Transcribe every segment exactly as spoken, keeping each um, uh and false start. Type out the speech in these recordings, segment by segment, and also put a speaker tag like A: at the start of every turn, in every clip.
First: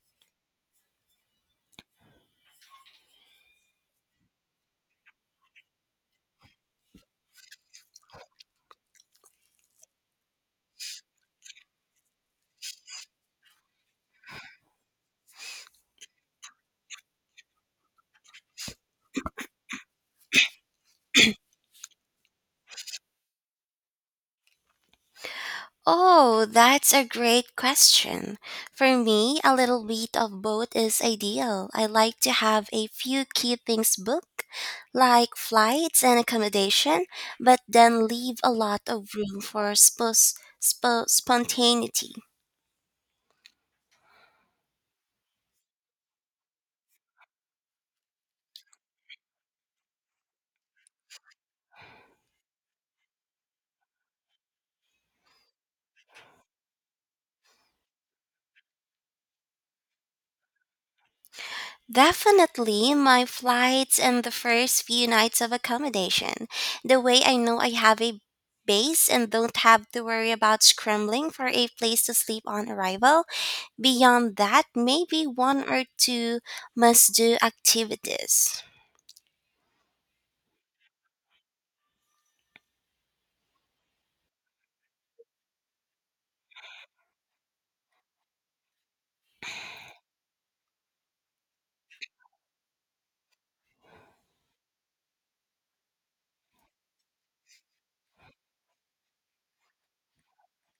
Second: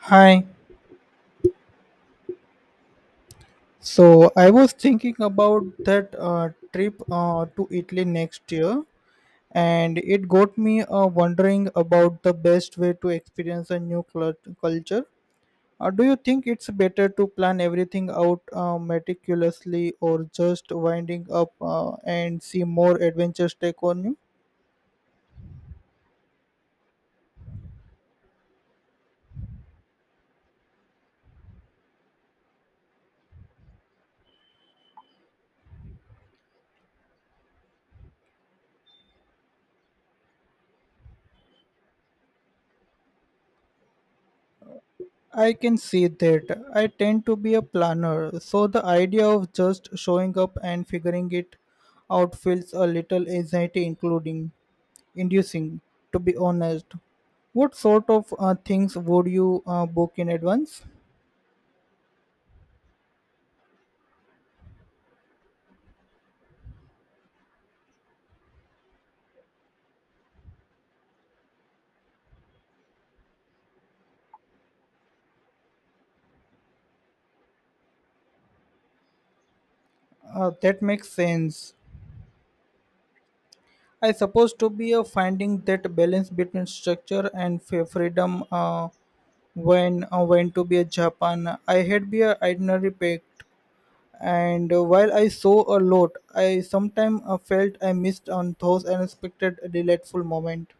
A: Hi. So I was thinking about that uh, trip uh, to Italy next year, and it got me uh, wondering about the best way to experience a new clu- culture. Uh, do you think it's better to plan everything out uh, meticulously or just winding up uh, and see more adventures take on you?
B: Oh, that's a great question. For me, a little bit of both is ideal. I like to have a few key things booked, like flights and accommodation, but then leave a lot of room for spos- spo- spontaneity.
A: I can see that. I tend to be a planner, so the idea of just showing up and figuring it out feels a little anxiety including inducing, to be honest. What sort of uh, things would you uh, book in advance?
B: Definitely my flights and the first few nights of accommodation. The way I know I have a base and don't have to worry about scrambling for a place to sleep on arrival. Beyond that, maybe one or two must do activities.
A: Uh, that makes sense. I suppose to be a finding that balance between structure and fa- freedom uh, when uh, when to be a Japan. I had be a itinerary packed and uh, while I saw a lot, I sometimes uh, felt I missed on those unexpected delightful moments.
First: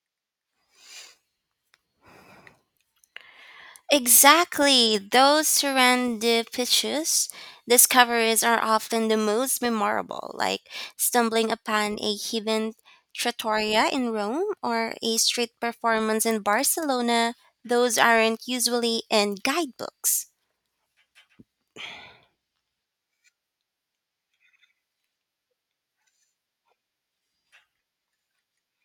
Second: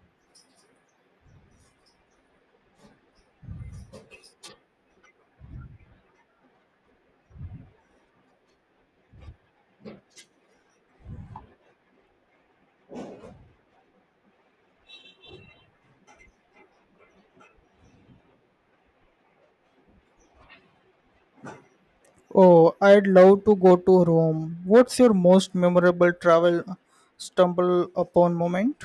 B: Exactly. Those around pitches discoveries are often the most memorable, like stumbling upon a hidden trattoria in Rome or a street performance in Barcelona. Those aren't usually in guidebooks.
A: Oh, I'd love to go to Rome. What's your most memorable travel uh, stumble upon moment?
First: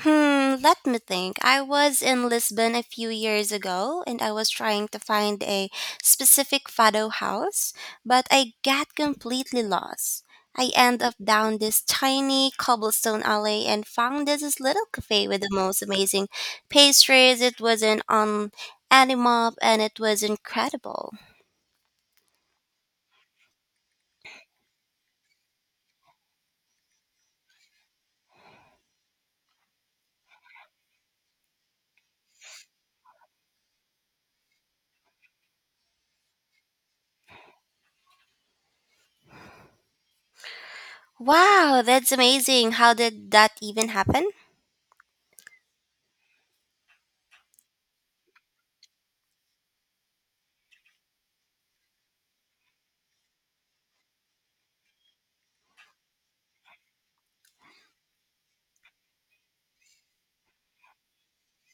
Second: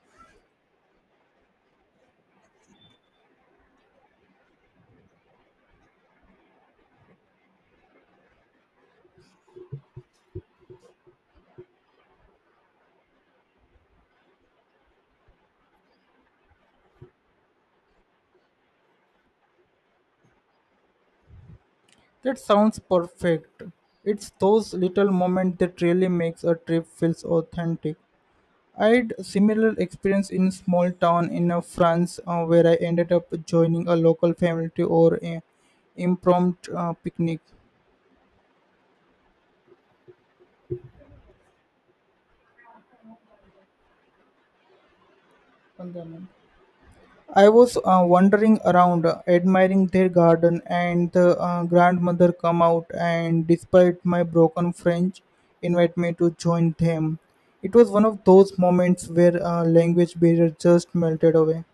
B: Hmm, let me think. I was in Lisbon a few years ago and I was trying to find a specific fado house, but I got completely lost. I ended up down this tiny cobblestone alley and found this is little cafe with the most amazing pastries. It was an on animal and it was incredible.
A: That sounds perfect. It's those little moments that really makes a trip feels authentic. I'd similar experience in small town in uh, France uh, where I ended up joining a local family to or a impromptu uh, picnic.
B: Wow, that's amazing. How did that even happen?
A: Bandhanam. I was uh, wandering around, uh, admiring their garden, and the uh, grandmother come out and, despite my broken French, invite me to join them. It was one of those moments where uh, language barrier just melted away.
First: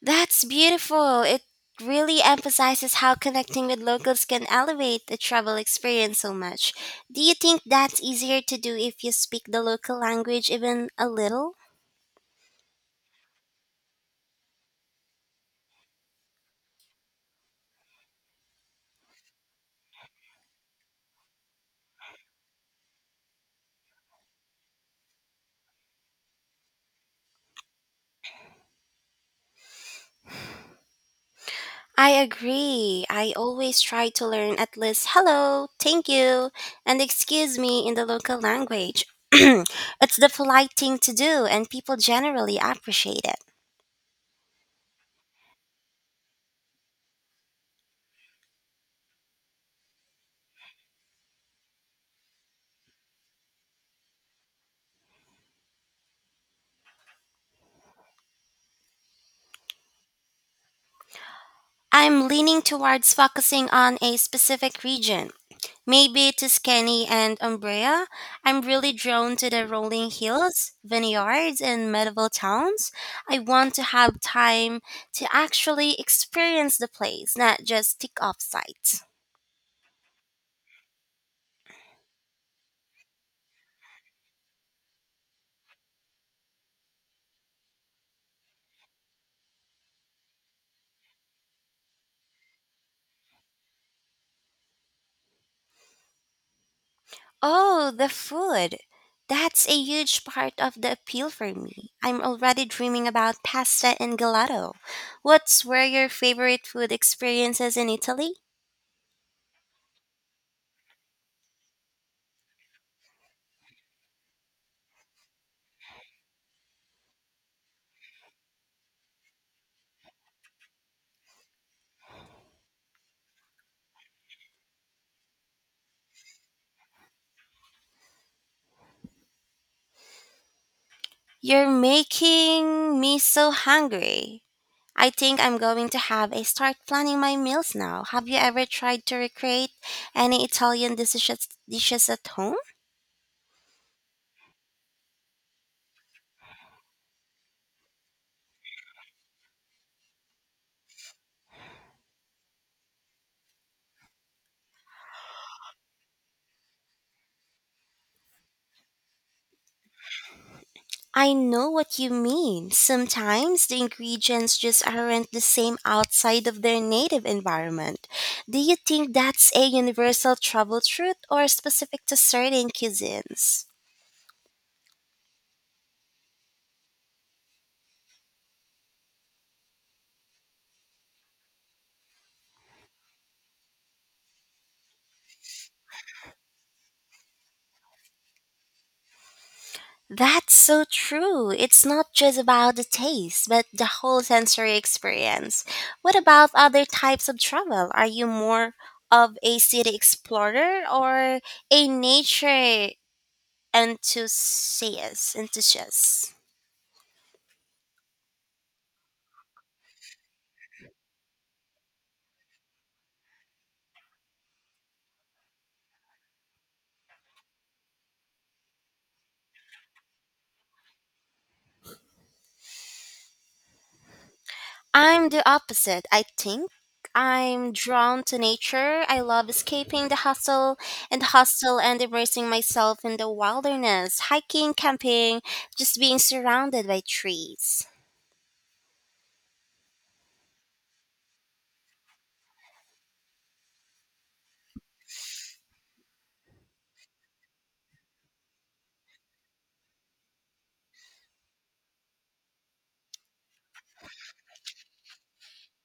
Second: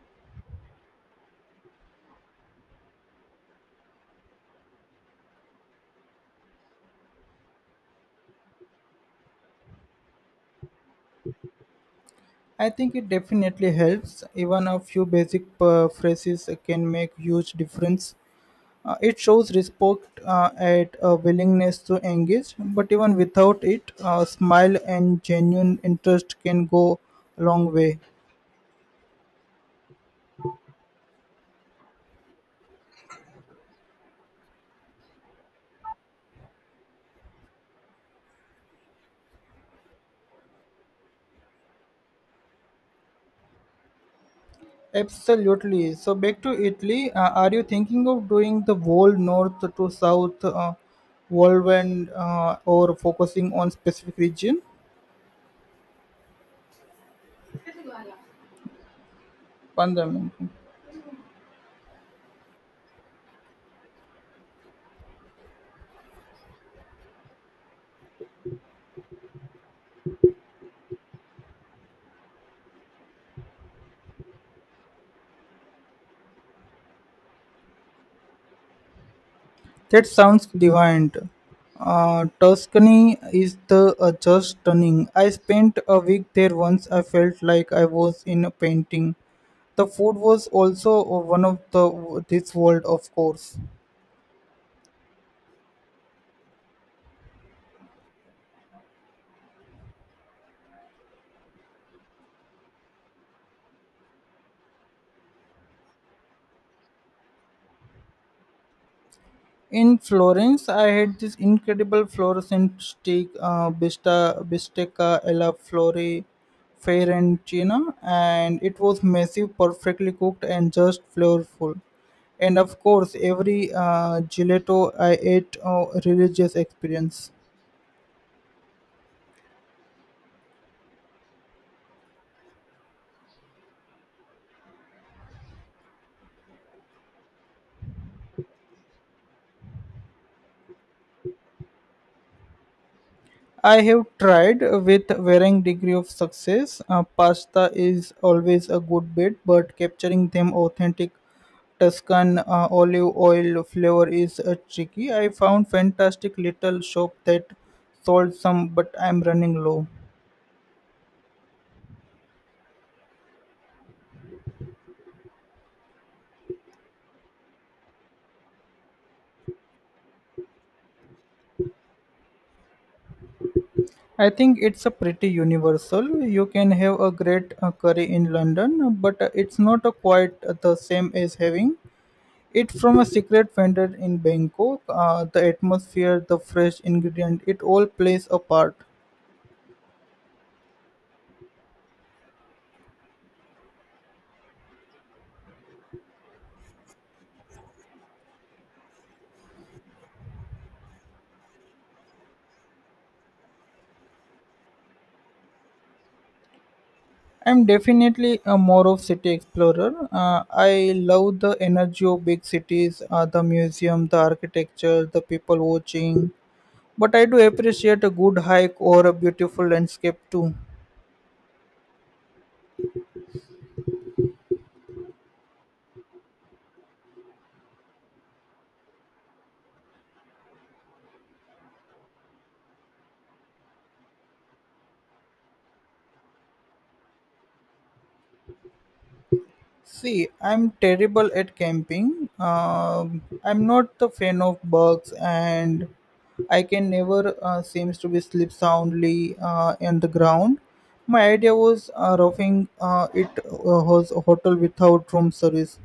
B: That's beautiful. It really emphasizes how connecting with locals can elevate the travel experience so much. Do you think that's easier to do if you speak the local language even a little?
A: I think it definitely helps. Even a few basic uh, phrases can make huge difference. Uh, it shows respect uh, and a willingness to engage, but even without it, a smile and genuine interest can go a long way.
B: I agree. I always try to learn at least hello, thank you, and excuse me in the local language. It's the polite thing to do, and people generally appreciate it.
A: Absolutely. So back to Italy. Uh, are you thinking of doing the whole north to south uh, whirlwind uh, or focusing on specific region? Fundamental.
B: I'm leaning towards focusing on a specific region. Maybe Tuscany and Umbria. I'm really drawn to the rolling hills, vineyards, and medieval towns. I want to have time to actually experience the place, not just tick off sites.
A: That sounds divine. Uh, Tuscany is the uh, just stunning. I spent a week there once. I felt like I was in a painting. The food was also one of the this world, of course.
B: Oh, the food! That's a huge part of the appeal for me. I'm already dreaming about pasta and gelato. What's were your favorite food experiences in Italy?
A: In Florence, I had this incredible fluorescent steak, uh, bista, bistecca alla fiore fiorentina, and it was massive, perfectly cooked, and just flavorful. And of course, every uh, gelato I ate, uh, religious experience.
B: You're making me so hungry. I think I'm going to have a start planning my meals now. Have you ever tried to recreate any Italian dishes dishes at home?
A: I have tried with varying degree of success. Uh, pasta is always a good bet, but capturing them authentic Tuscan uh, olive oil flavor is uh, tricky. I found fantastic little shop that sold some, but I'm running low.
B: I know what you mean. Sometimes the ingredients just aren't the same outside of their native environment. Do you think that's a universal trouble truth or specific to certain cuisines?
A: I think it's a pretty universal. You can have a great uh, curry in London, but uh, it's not uh, quite the same as having It from a secret vendor in Bangkok. Uh, the atmosphere, the fresh ingredient, it all plays a part.
B: That's so true. It's not just about the taste, but the whole sensory experience. What about other types of travel? Are you more of a city explorer or a nature enthusiast? enthusiast?
A: I'm definitely a more of city explorer. Uh, I love the energy of big cities, uh, the museum, the architecture, the people watching. But I do appreciate a good hike or a beautiful landscape too.
B: I'm the opposite, I think. I'm drawn to nature. I love escaping the hustle and the hostel and immersing myself in the wilderness, hiking, camping, just being surrounded by trees.
A: See, I'm terrible at camping. Um, I'm not the fan of bugs, and I can never uh, seems to be sleep soundly uh, on the ground. My idea was uh, roughing uh, it uh, was a hotel without room service.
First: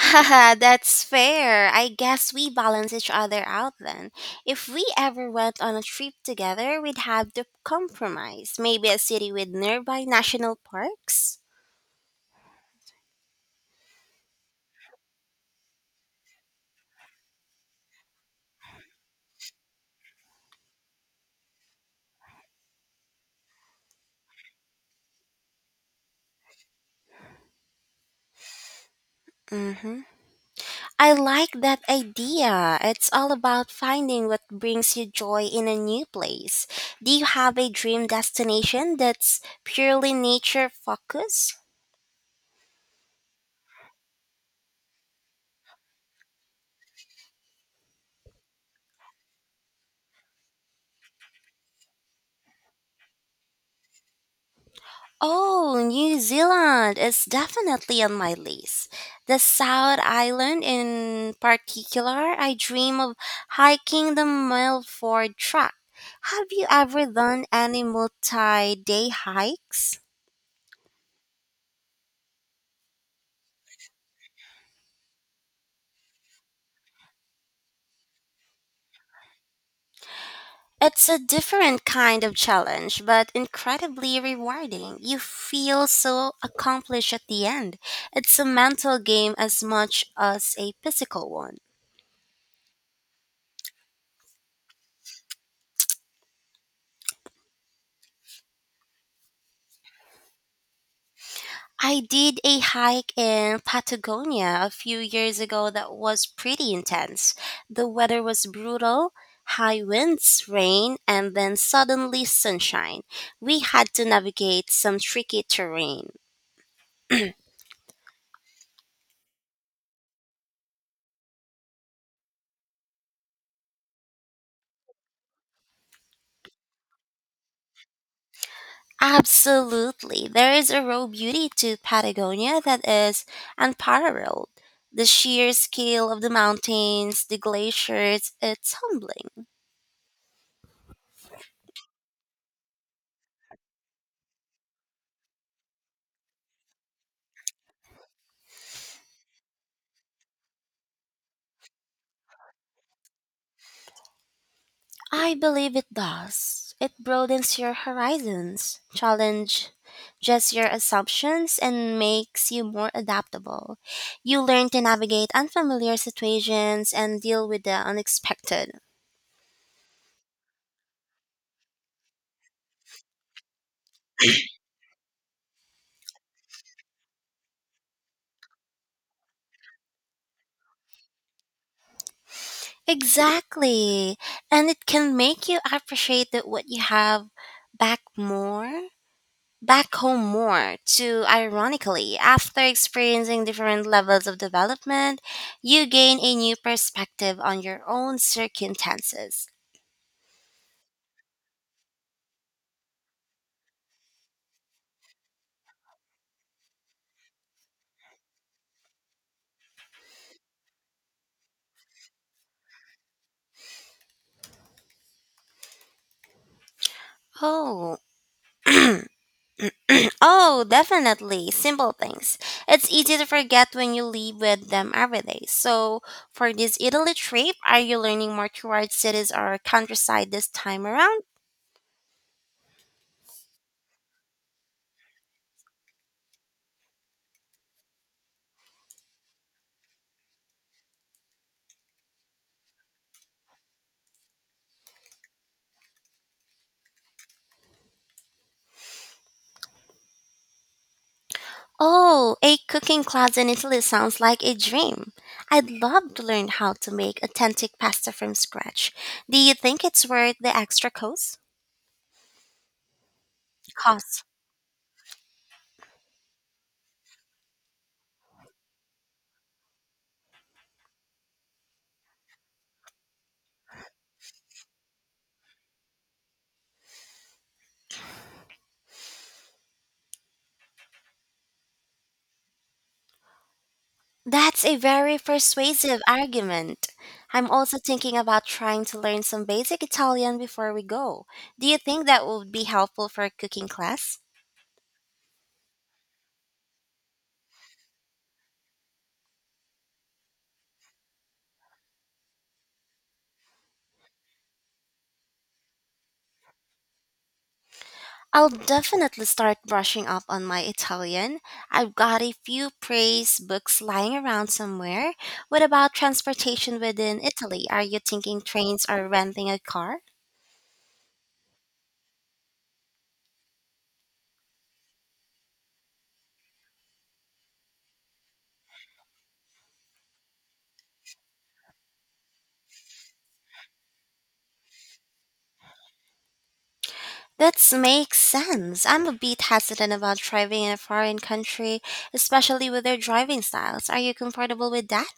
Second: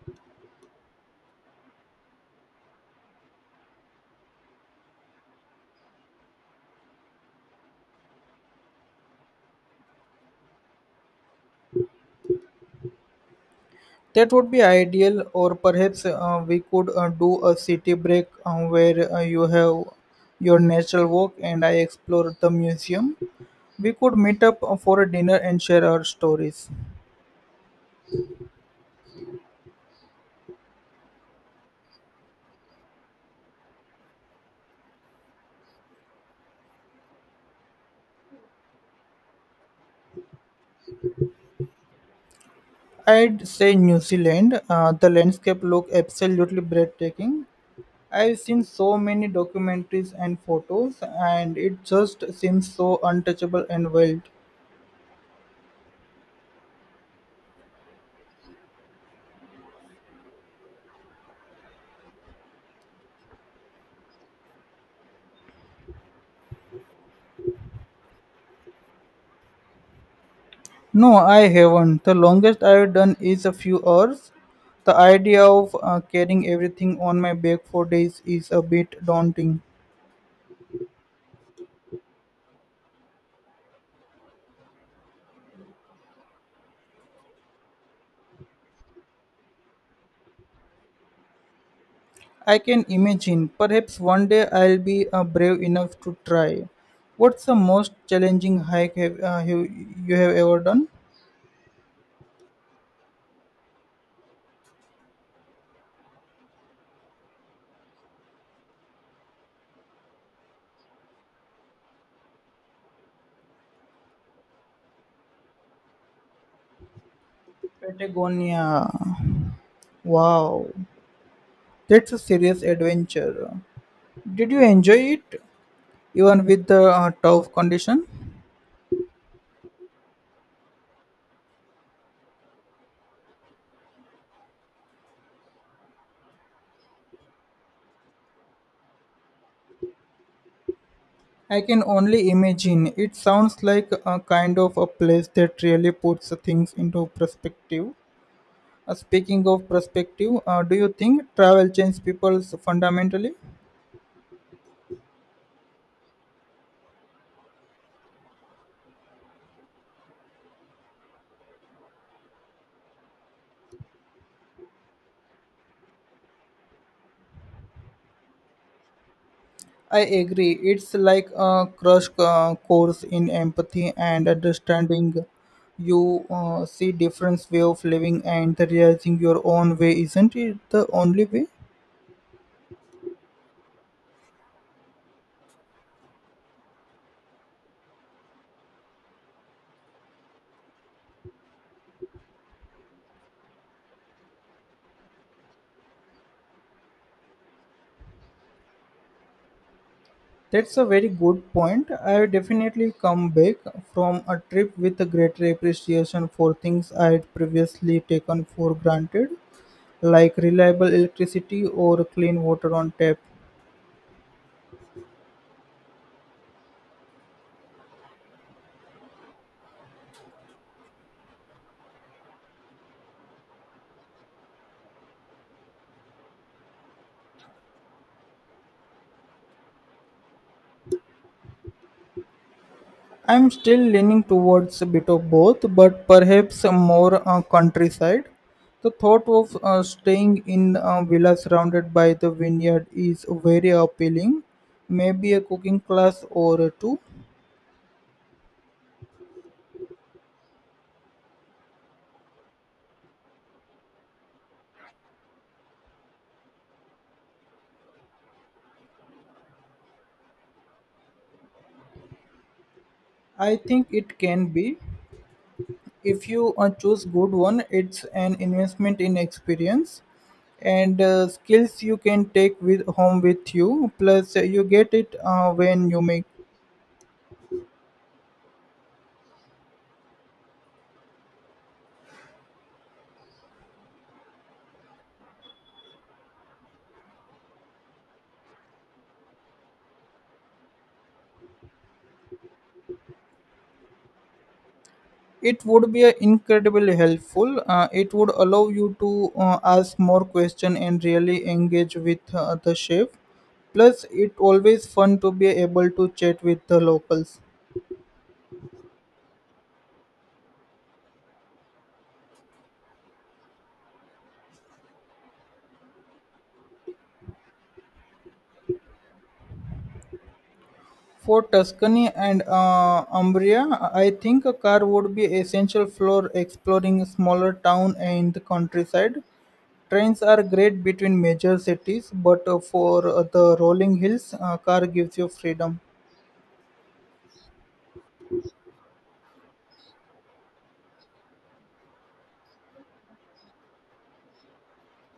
B: Haha, that's fair. I guess we balance each other out then. If we ever went on a trip together, we'd have to compromise. Maybe a city with nearby national parks?
A: That would be ideal, or perhaps uh, we could uh, do a city break uh, where uh, you have your natural walk and I explore the museum. We could meet up uh, for a dinner and share our stories.
B: Mm-hmm. I like that idea. It's all about finding what brings you joy in a new place. Do you have a dream destination that's purely nature focused?
A: I'd say New Zealand. Uh, the landscape look absolutely breathtaking. I've seen so many documentaries and photos, and it just seems so untouchable and wild.
B: Oh, New Zealand is definitely on my list. The South Island in particular, I dream of hiking the Milford Track. Have you ever done any multi-day hikes?
A: No, I haven't. The longest I've done is a few hours. The idea of uh, carrying everything on my back for days is a bit daunting.
B: It's a different kind of challenge, but incredibly rewarding. You feel so accomplished at the end. It's a mental game as much as a physical one.
A: I can imagine. Perhaps one day I'll be uh, brave enough to try. What's the most challenging hike have, uh, you, you have ever done?
B: I did a hike in Patagonia a few years ago that was pretty intense. The weather was brutal, high winds, rain, and then suddenly sunshine. We had to navigate some tricky terrain.
A: Patagonia. Wow, that's a serious adventure. Did you enjoy it, even with the uh, tough condition?
B: Absolutely. There is a raw beauty to Patagonia that is unparalleled. The sheer scale of the mountains, the glaciers, it's humbling.
A: I can only imagine. It sounds like a kind of a place that really puts things into perspective. Uh, speaking of perspective, uh, do you think travel changes people fundamentally?
B: I believe it does. It broadens your horizons, challenge just your assumptions and makes you more adaptable. You learn to navigate unfamiliar situations and deal with the unexpected.
A: I agree. It's like a crush uh, course in empathy and understanding. You uh, see different way of living and realizing your own way. Isn't it the only way?
B: Exactly. And it can make you appreciate that what you have back more back home more. Too ironically, after experiencing different levels of development, you gain a new perspective on your own circumstances.
A: That's a very good point. I definitely come back from a trip with a greater appreciation for things I had previously taken for granted, like reliable electricity or clean water on tap.
B: Oh, oh, definitely. Simple things. It's easy to forget when you live with them every day. So, for this Italy trip, are you learning more towards cities or countryside this time around?
A: I'm still leaning towards a bit of both, but perhaps a more uh, countryside. The thought of uh, staying in a villa surrounded by the vineyard is very appealing. Maybe a cooking class or two.
B: Oh, a cooking class in Italy sounds like a dream. I'd love to learn how to make authentic pasta from scratch. Do you think it's worth the extra cost?
A: I think it
B: Cost.
A: can be. If you uh, choose good one, it's an investment in experience and uh, skills you can take with home with you. Plus, uh, you get it uh, when you make
B: That's a very persuasive argument. I'm also thinking about trying to learn some basic Italian before we go. Do you think that would be helpful for a cooking class?
A: It would be a incredibly helpful. Uh, it would allow you to uh, ask more questions and really engage with uh, the chef. Plus, it always fun to be able to chat with the locals.
B: I'll definitely start brushing up on my Italian. I've got a few praise books lying around somewhere. What about transportation within Italy? Are you thinking trains or renting a car?
A: For Tuscany and uh, Umbria, I think a car would be essential for exploring smaller town and the countryside. Trains are great between major cities, but uh, for uh, the rolling hills, uh, car gives you freedom.
B: That makes sense. I'm a bit hesitant about driving in a foreign country, especially with their driving styles. Are you comfortable with that?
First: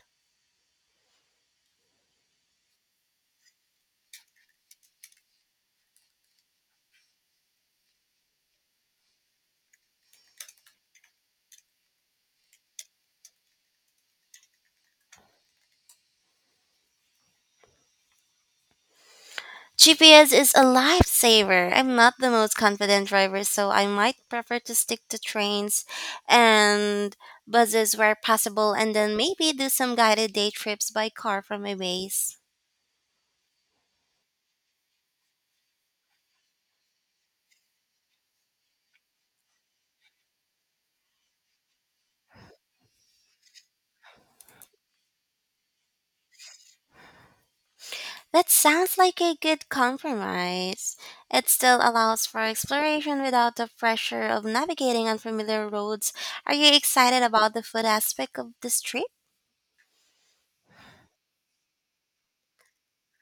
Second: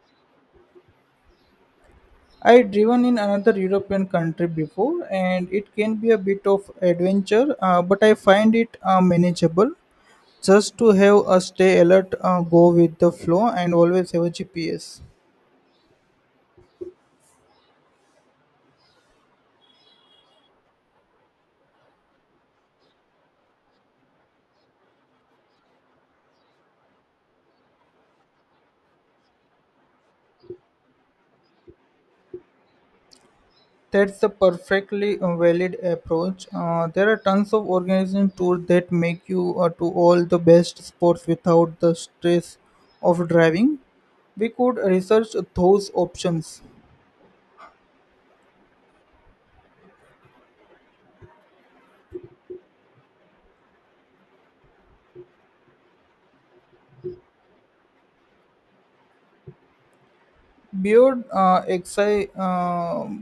A: I've driven in another European country before, and it can be a bit of adventure, uh, but I find it uh, manageable. Just to have a stay alert, uh, go with the flow, and always have a G P S.
B: G P S is a lifesaver. I'm not the most confident driver, so I might prefer to stick to trains and buses where possible and then maybe do some guided day trips by car from my base.
A: That's a perfectly uh, valid approach. Uh, there are tons of organizing tours that make you uh, to all the best sports without the stress of driving. We could research those options.
B: That sounds like a good compromise. It still allows for exploration without the pressure of navigating unfamiliar roads. Are you excited about the food aspect of this trip?
A: Beyond uh, exci- um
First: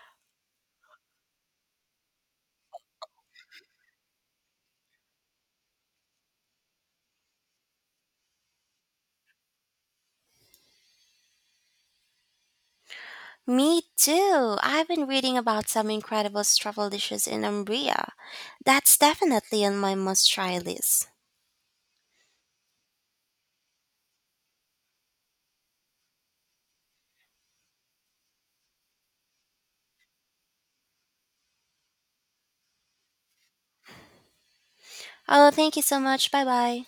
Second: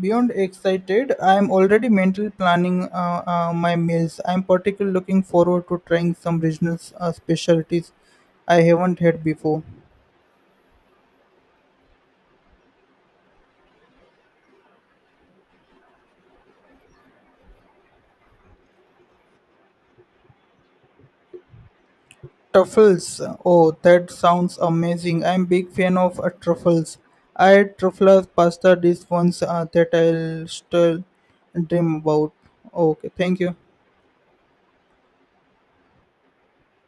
A: beyond excited, I am already mentally planning uh, uh, my meals. I am particularly looking forward to trying some regional uh, specialties I haven't had before.
B: Me too. I've been reading about some incredible truffle dishes in Umbria. That's definitely on my must try list.
A: Truffles. Oh, that sounds amazing. I'm big fan of uh, truffles. I had truffle pasta dish once uh, that I'll still dream about. Okay, thank you.
B: Oh, thank you so much. Bye bye.